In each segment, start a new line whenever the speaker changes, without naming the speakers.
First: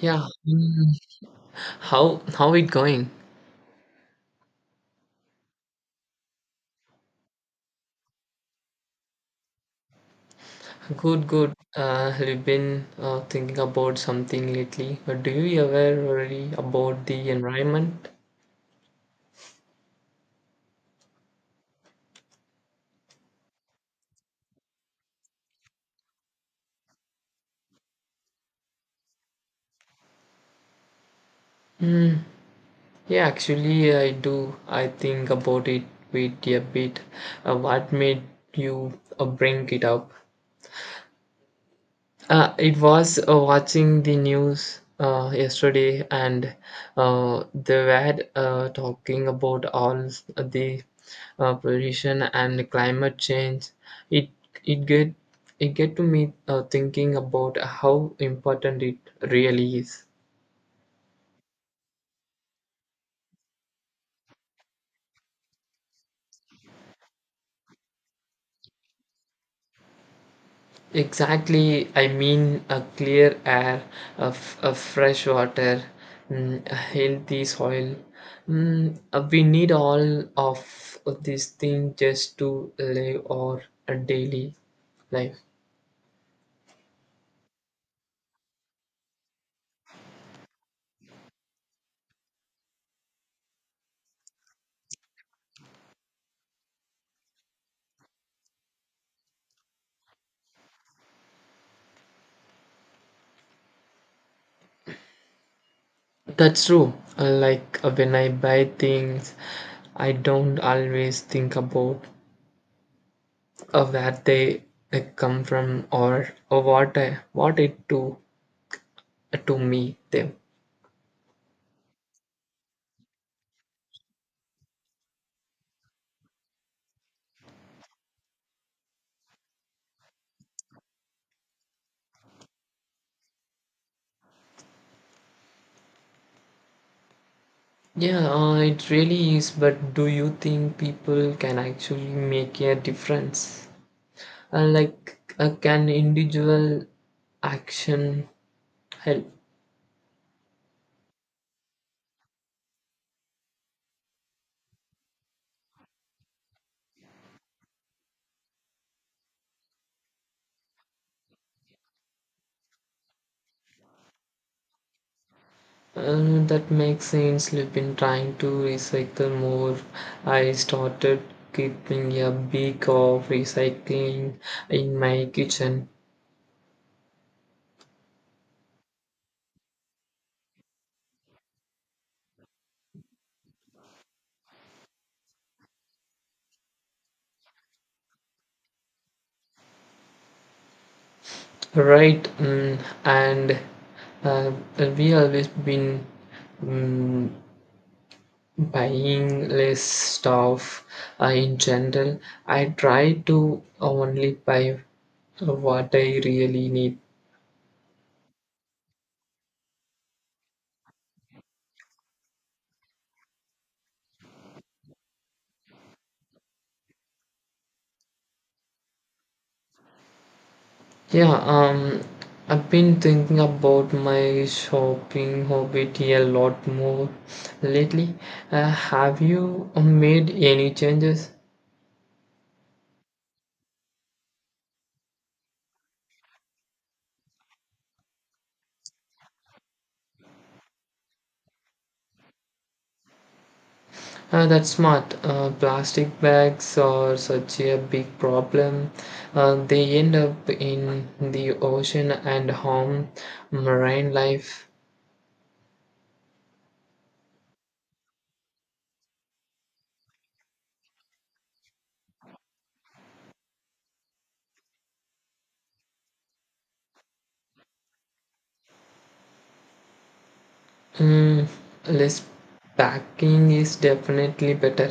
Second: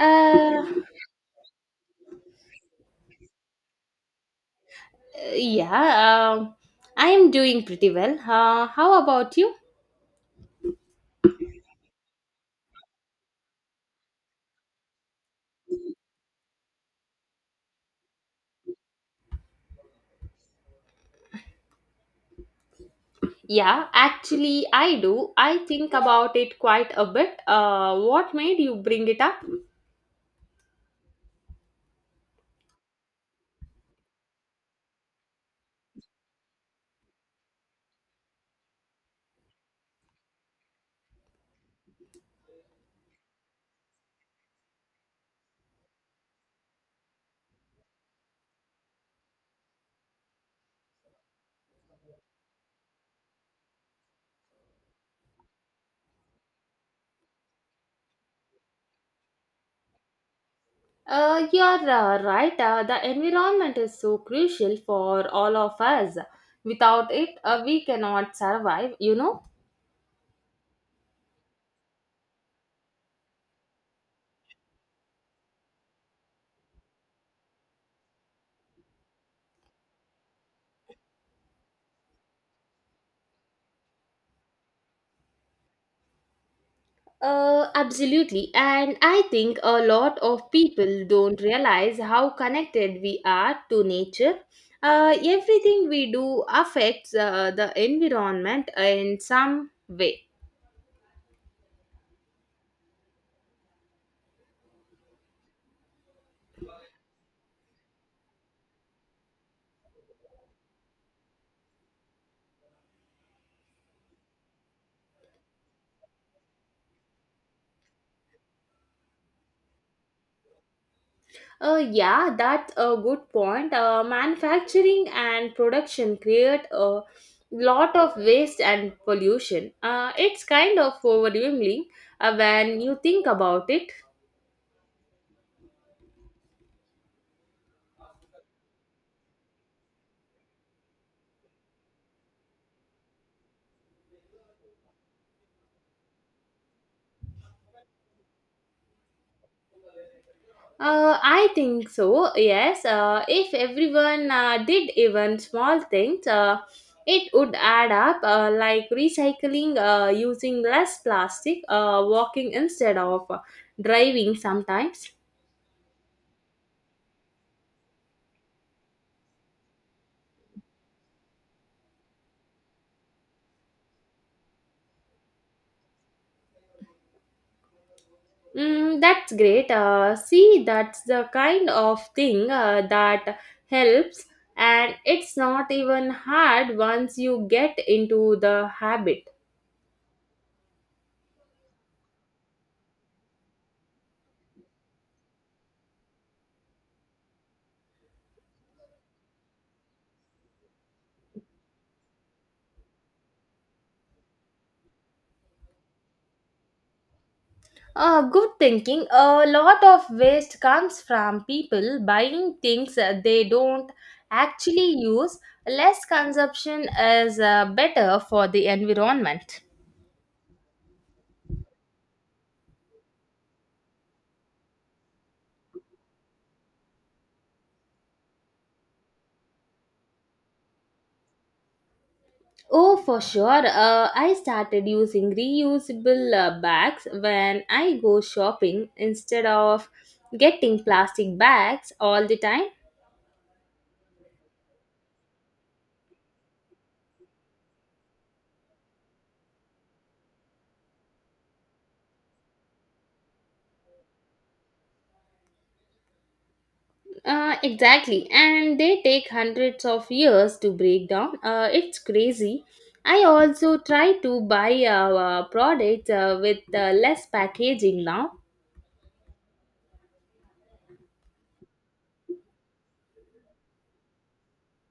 Yeah. Mm. How it going?
yeah, I am doing pretty well. How about you?
Good, good. Have you been thinking about something lately? Or do you ever worry about the environment?
Yeah, actually, I do. I think about it quite a bit. What made you bring it up?
Mm. Yeah, actually, I do. I think about it with a bit. What made you bring it up? It was watching the news yesterday, and they were talking about all the pollution and climate change. It it get it get to me thinking about how important it really is.
You're right. The environment is so crucial for all of us. Without it, we cannot survive.
Exactly, I mean a clear air, a fresh water, a healthy soil. We need all of these things just to live our daily life.
Absolutely. And I think a lot of people don't realize how connected we are to nature. Everything we do affects the environment in some way.
That's true. Like when I buy things, I don't always think about where they come from or what I, what it to me them.
Yeah, that's a good point. Manufacturing and production create a lot of waste and pollution. It's kind of overwhelming when you think about it.
Yeah, it really is. But do you think people can actually make a difference? Can individual action help?
I think so. Yes. If everyone did even small things, it would add up. Like recycling, using less plastic, walking instead of driving sometimes.
That makes sense. I've been trying to recycle more. I started keeping a big of recycling in my kitchen.
Mm, that's great. See, that's the kind of thing that helps, and it's not even hard once you get into the habit.
Right, mm, and uh, we always been. Mm, buying less stuff in general, I try to only buy what I really need.
Good thinking. A lot of waste comes from people buying things they don't actually use. Less consumption is better for the environment.
Yeah, I've been thinking about my shopping habit a lot more lately. Have you made any changes?
Oh, for sure. I started using reusable bags when I go shopping instead of getting plastic bags all the time.
That's smart. Plastic bags are such a big problem. They end up in the ocean and harm marine life.
Exactly, and they take hundreds of years to break down. It's crazy. I also try to buy products with less packaging now.
Mm, less packing is definitely better.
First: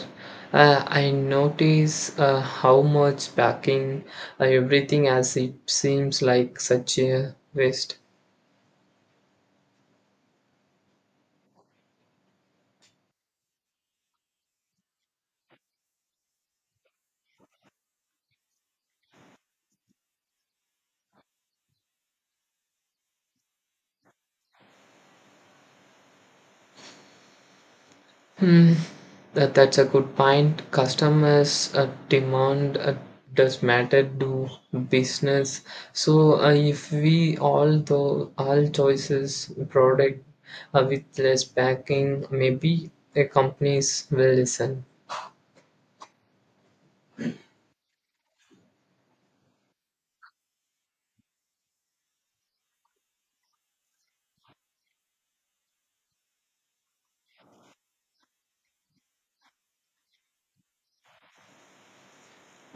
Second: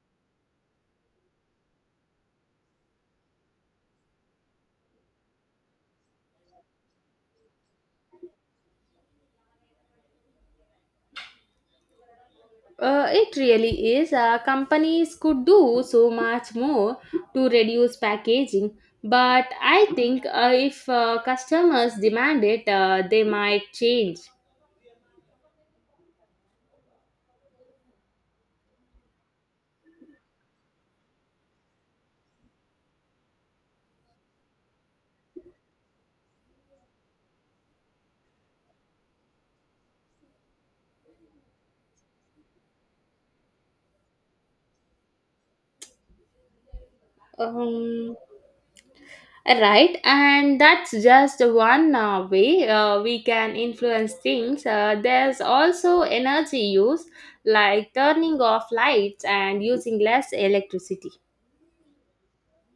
I notice how much packing everything as it seems like such a waste.
It really is. Companies could do so much more to reduce packaging, but I think if customers demand it, they might change.
Hmm, that's a good point. Customers demand does matter to business. So if we all though all choices product with less packing, maybe the companies will listen.
Um, Right, and that's just one way we can influence things. There's also energy use, like turning off lights and using less electricity.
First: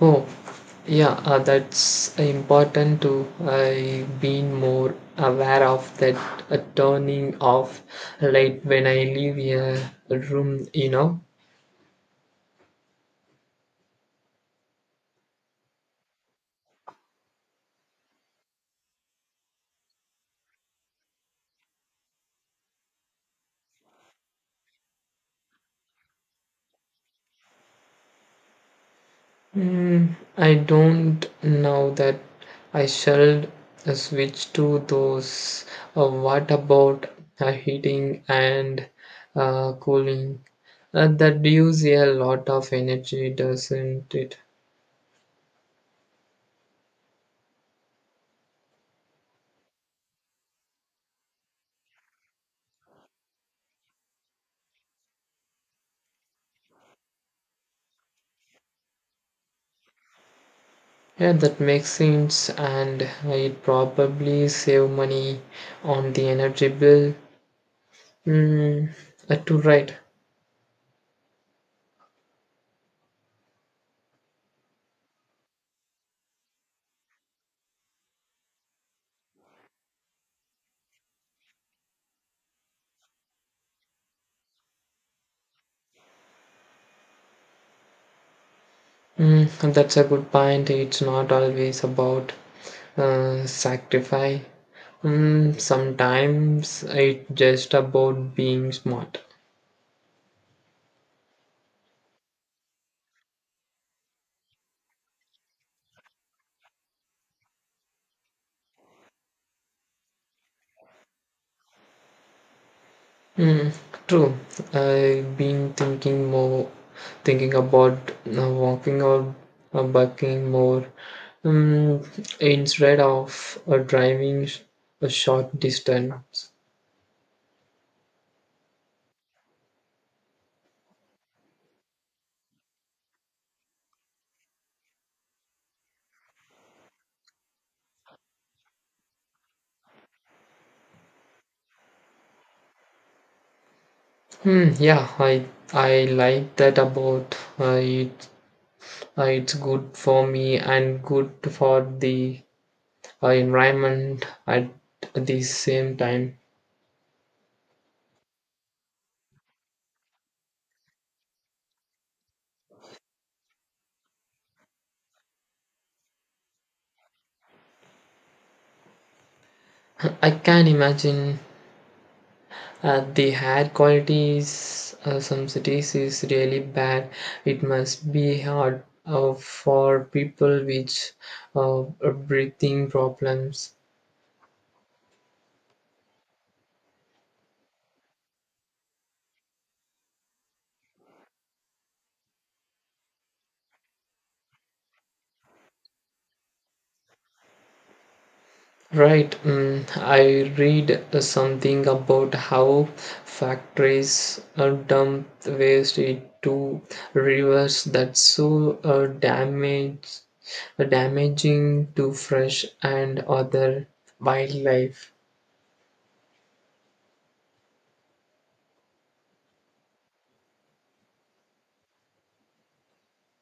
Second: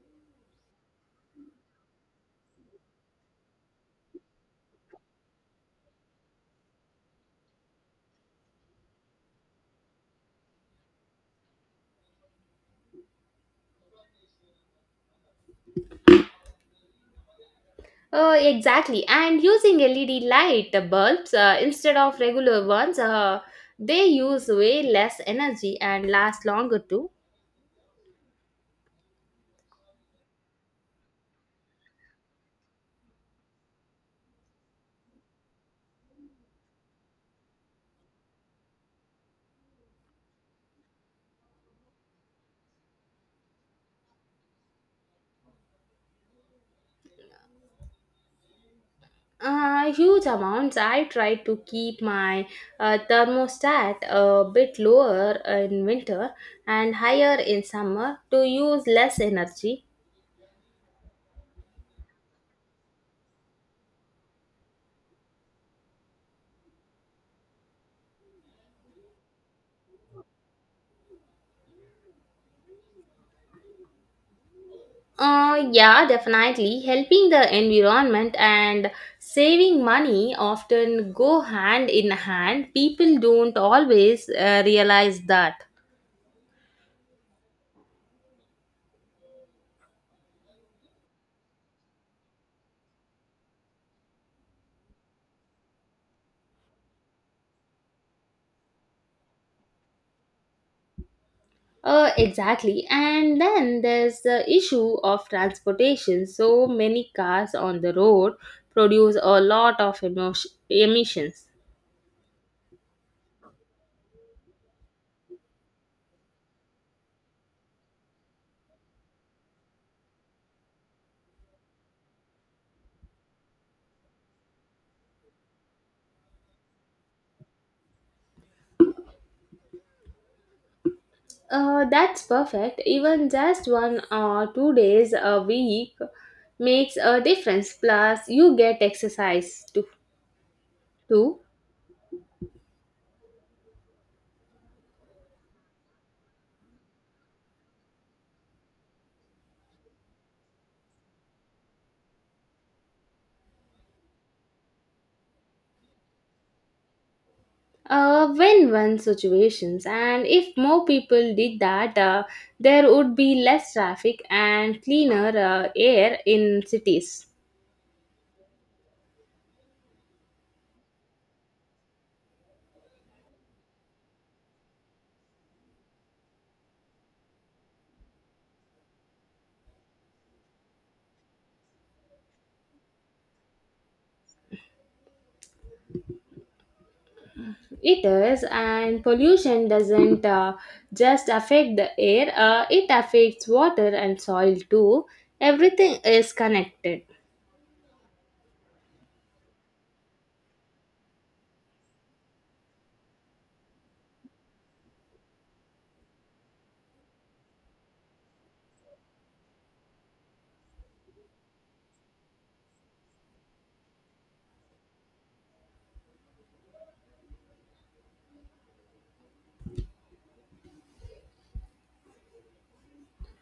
Oh, yeah, that's important too. I've been more aware of that turning off light when I leave a room, you know.
Oh, exactly, and using LED light bulbs instead of regular ones, they use way less energy and last longer too.
Mm, I don't know that I shall switch to those. What about heating and cooling? That use a lot of energy, doesn't it?
Huge amounts. I try to keep my thermostat a bit lower in winter and higher in summer to use less energy.
Yeah, that makes sense, and it probably save money on the energy bill. Mm, to write.
Yeah, definitely. Helping the environment and saving money often go hand in hand. People don't always realize that.
Mm, that's a good point. It's not always about sacrifice. Mm, sometimes it's just about being smart.
Exactly. And then there's the issue of transportation. So many cars on the road produce a lot of emissions.
Mm, true. I've been thinking more, thinking about walking or biking more um, instead of a short distance.
That's perfect. Even just 1 or 2 days a week makes a difference. Plus, you get exercise too.
Hmm, yeah, I like that about it. It's good for me and good for the environment at the same time.
Win-win situations, and if more people did that, there would be less traffic and cleaner air in cities.
I can imagine. The air quality is some cities is really bad. It must be hard for people with uh, breathing problems.
It is, and pollution doesn't just affect the air, it affects water and soil too. Everything is connected.
Right. Mm, I read something about how factories dump waste into rivers. That's so damage damaging to fresh and other wildlife.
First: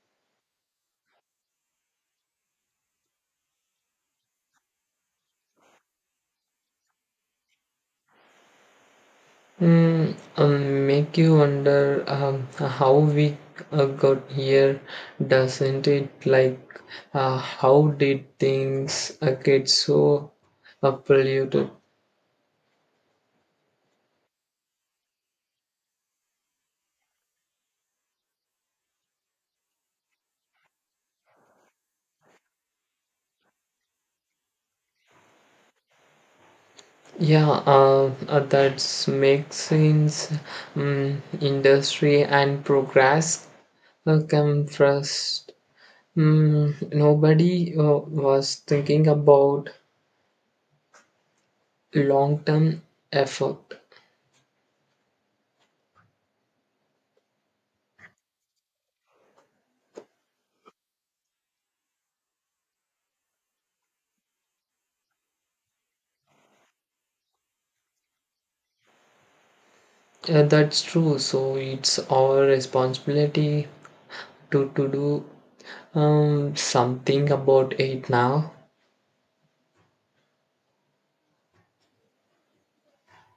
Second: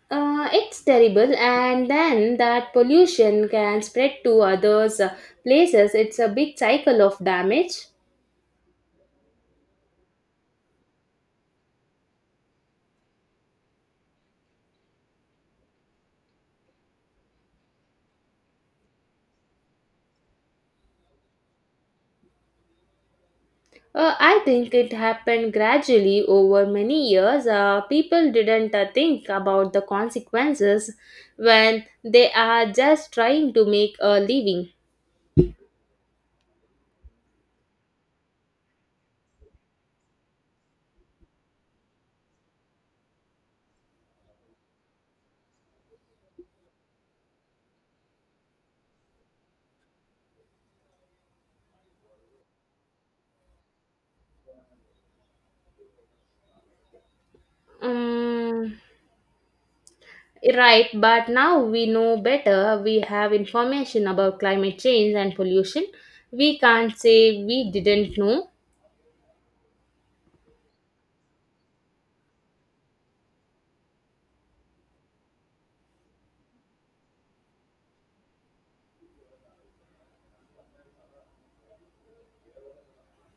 It's terrible, and then that pollution can spread to others places. It's a big cycle of damage.
Make you wonder how we got here, doesn't it? Like, how did things get so polluted?
I think it happened gradually over many years. People didn't think about the consequences when they are just trying to make a living.
Yeah, that makes sense. Mm, industry and progress come first. Mm, nobody was thinking about long-term effort.
Mm, right, but now we know better. We have information about climate change and pollution. We can't say we didn't know.
Yeah, that's true. So it's our responsibility to do something about it now.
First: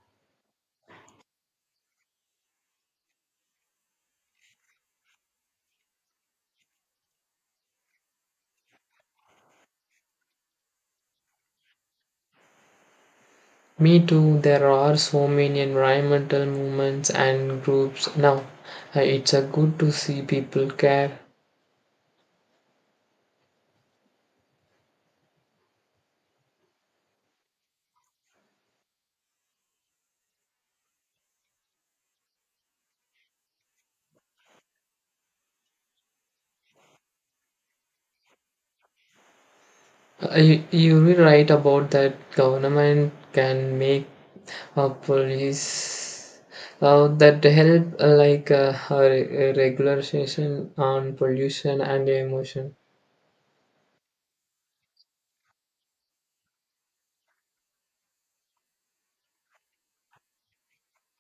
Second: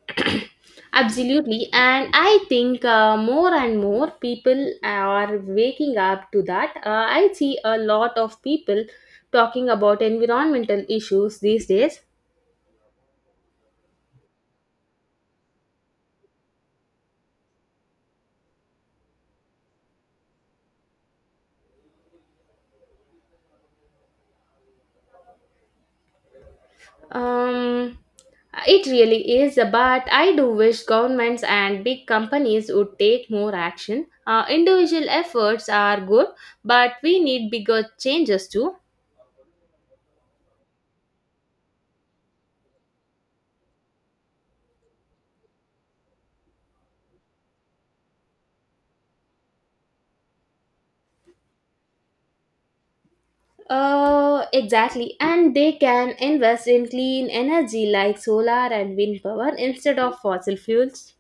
Absolutely, and I think more and more people are waking up to that. I see a lot of people talking about environmental issues these days.
Me too. There are so many environmental movements and groups now. It's a good to see people care.
Um, it really is, but I do wish governments and big companies would take more action. Individual efforts are good, but we need bigger changes too.
You're right about that. Government can make police that help regularization on pollution and emotion.
Exactly, and they can invest in clean energy like solar and wind power instead of fossil fuels.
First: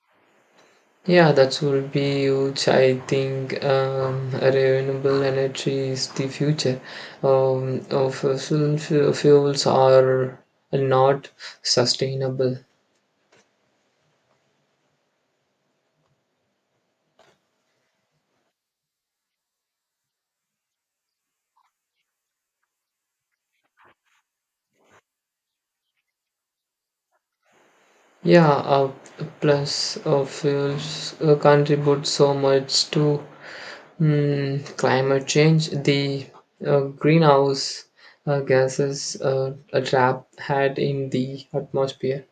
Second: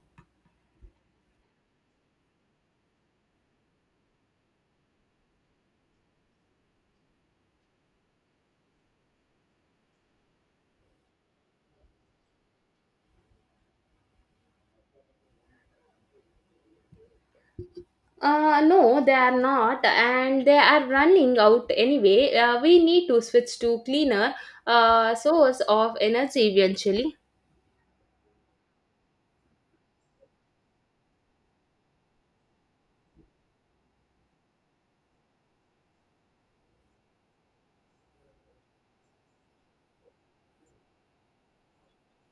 Yeah, that would be huge. I think renewable energy is the future. Fuels are not sustainable.
No, they are not, and they are running out anyway. We need to switch to cleaner source of energy eventually.
Yeah, plus fuels contribute so much to climate change. The greenhouse gases are trapped had in the atmosphere.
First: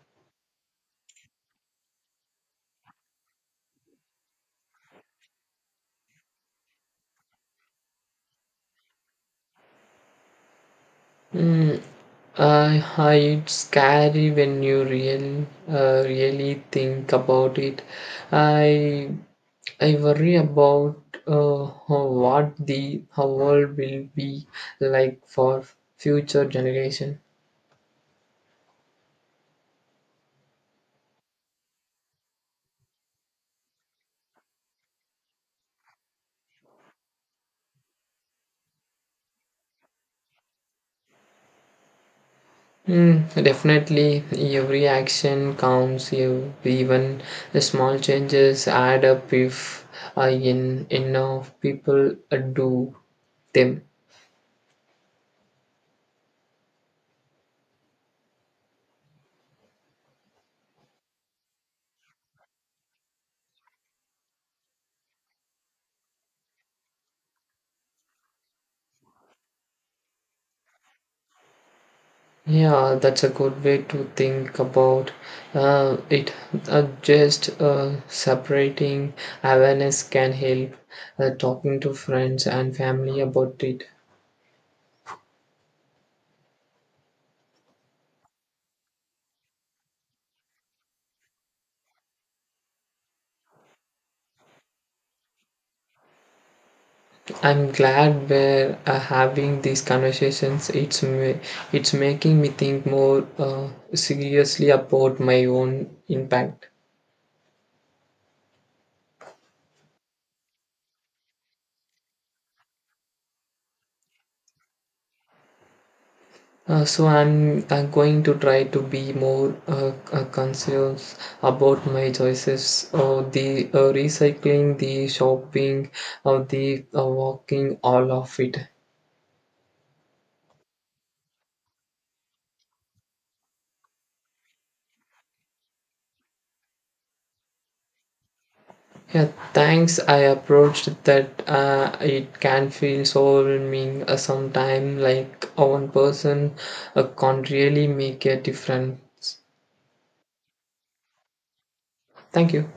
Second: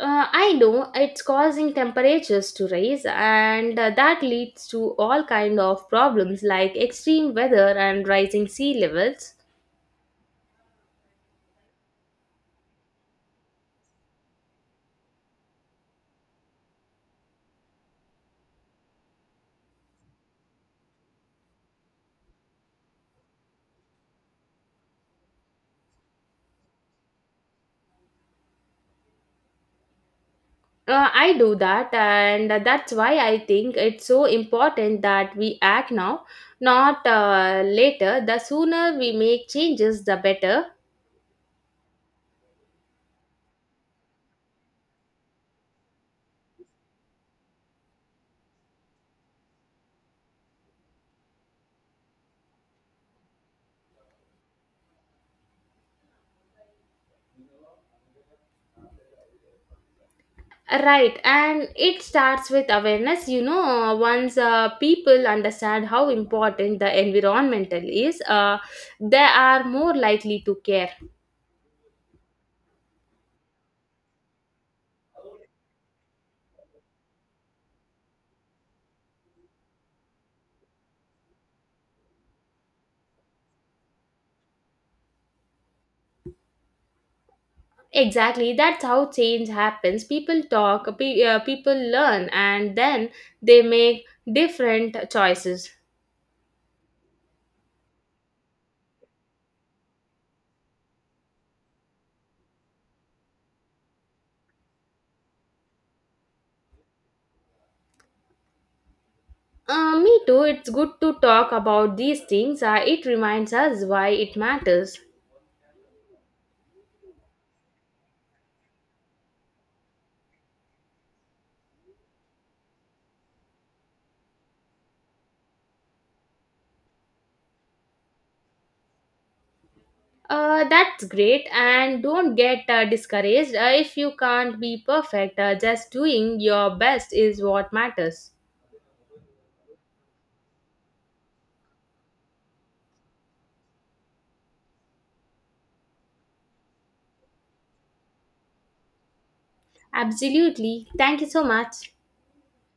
I know it's causing temperatures to rise, and that leads to all kind of problems like extreme weather and rising sea levels.
Mm, Hi, it's scary when you really think about it. I, I worry about how- what the how world will be like for future generation.
I do that, and that's why I think it's so important that we act now, not later. The sooner we make changes, the better.
Hmm, definitely, every action counts. Even the small changes add up if enough people do them.
Right, and it starts with awareness. Once people understand how important the environmental is, they are more likely to care.
Yeah, that's a good way to think about it. Just Separating awareness can help. Talking to friends and family about it.
Exactly, that's how change happens. People talk, people learn, and then they make different choices.
I'm glad we're having these conversations. It's making me think more seriously about my own impact.
Me too. It's good to talk about these things. It reminds us why it matters.
So I'm going to try to be more conscious about my choices. The recycling, the shopping, the walking, all of it.
That's great. And don't get discouraged if you can't be perfect. Just doing your best is what matters.
Yeah, thanks. I approached that. It can feel so overwhelming sometimes. Like one person can't really make a difference.
Absolutely. Thank you so much.
Thank you.